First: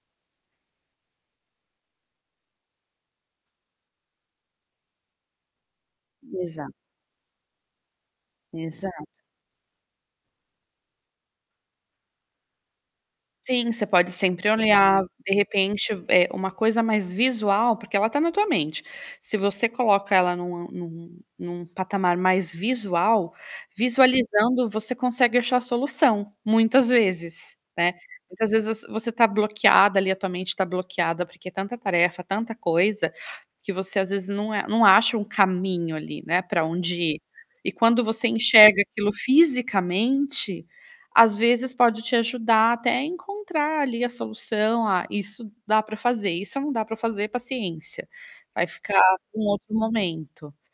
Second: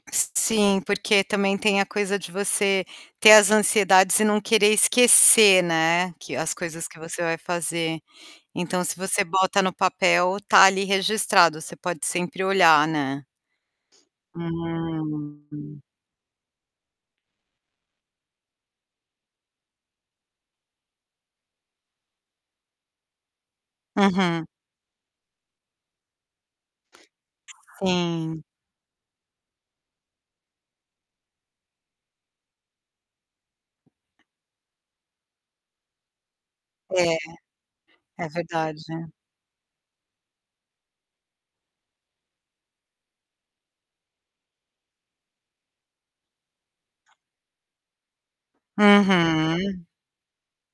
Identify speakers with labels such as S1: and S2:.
S1: S sim, porque também tem a coisa de você ter as ansiedades e não querer esquecer, né, que as
S2: Exato.
S1: coisas que você vai fazer. Então se
S2: Exato.
S1: você bota no papel, tá ali registrado, você pode sempre olhar, né.
S2: Sim, você pode sempre olhar, de
S1: Hum.
S2: repente, eh, uma coisa mais visual, porque ela tá na tua mente. Se você coloca ela numa num num patamar mais visual,
S1: Uhum.
S2: visualizando, você consegue achar a solução muitas vezes, né?
S1: Sim.
S2: Muitas vezes você você tá bloqueada ali, a tua mente tá bloqueada, porque é tanta tarefa, tanta coisa, que você às vezes não é não acha um caminho ali, né, para onde
S1: É,
S2: ir. E quando você
S1: é verdade.
S2: enxerga aquilo fisicamente, às vezes pode te ajudar até a encontrar ali a solução. "Ah, isso dá para fazer, isso não dá para fazer. Paciência". Vai ficar para um outro
S1: Uhum.
S2: momento.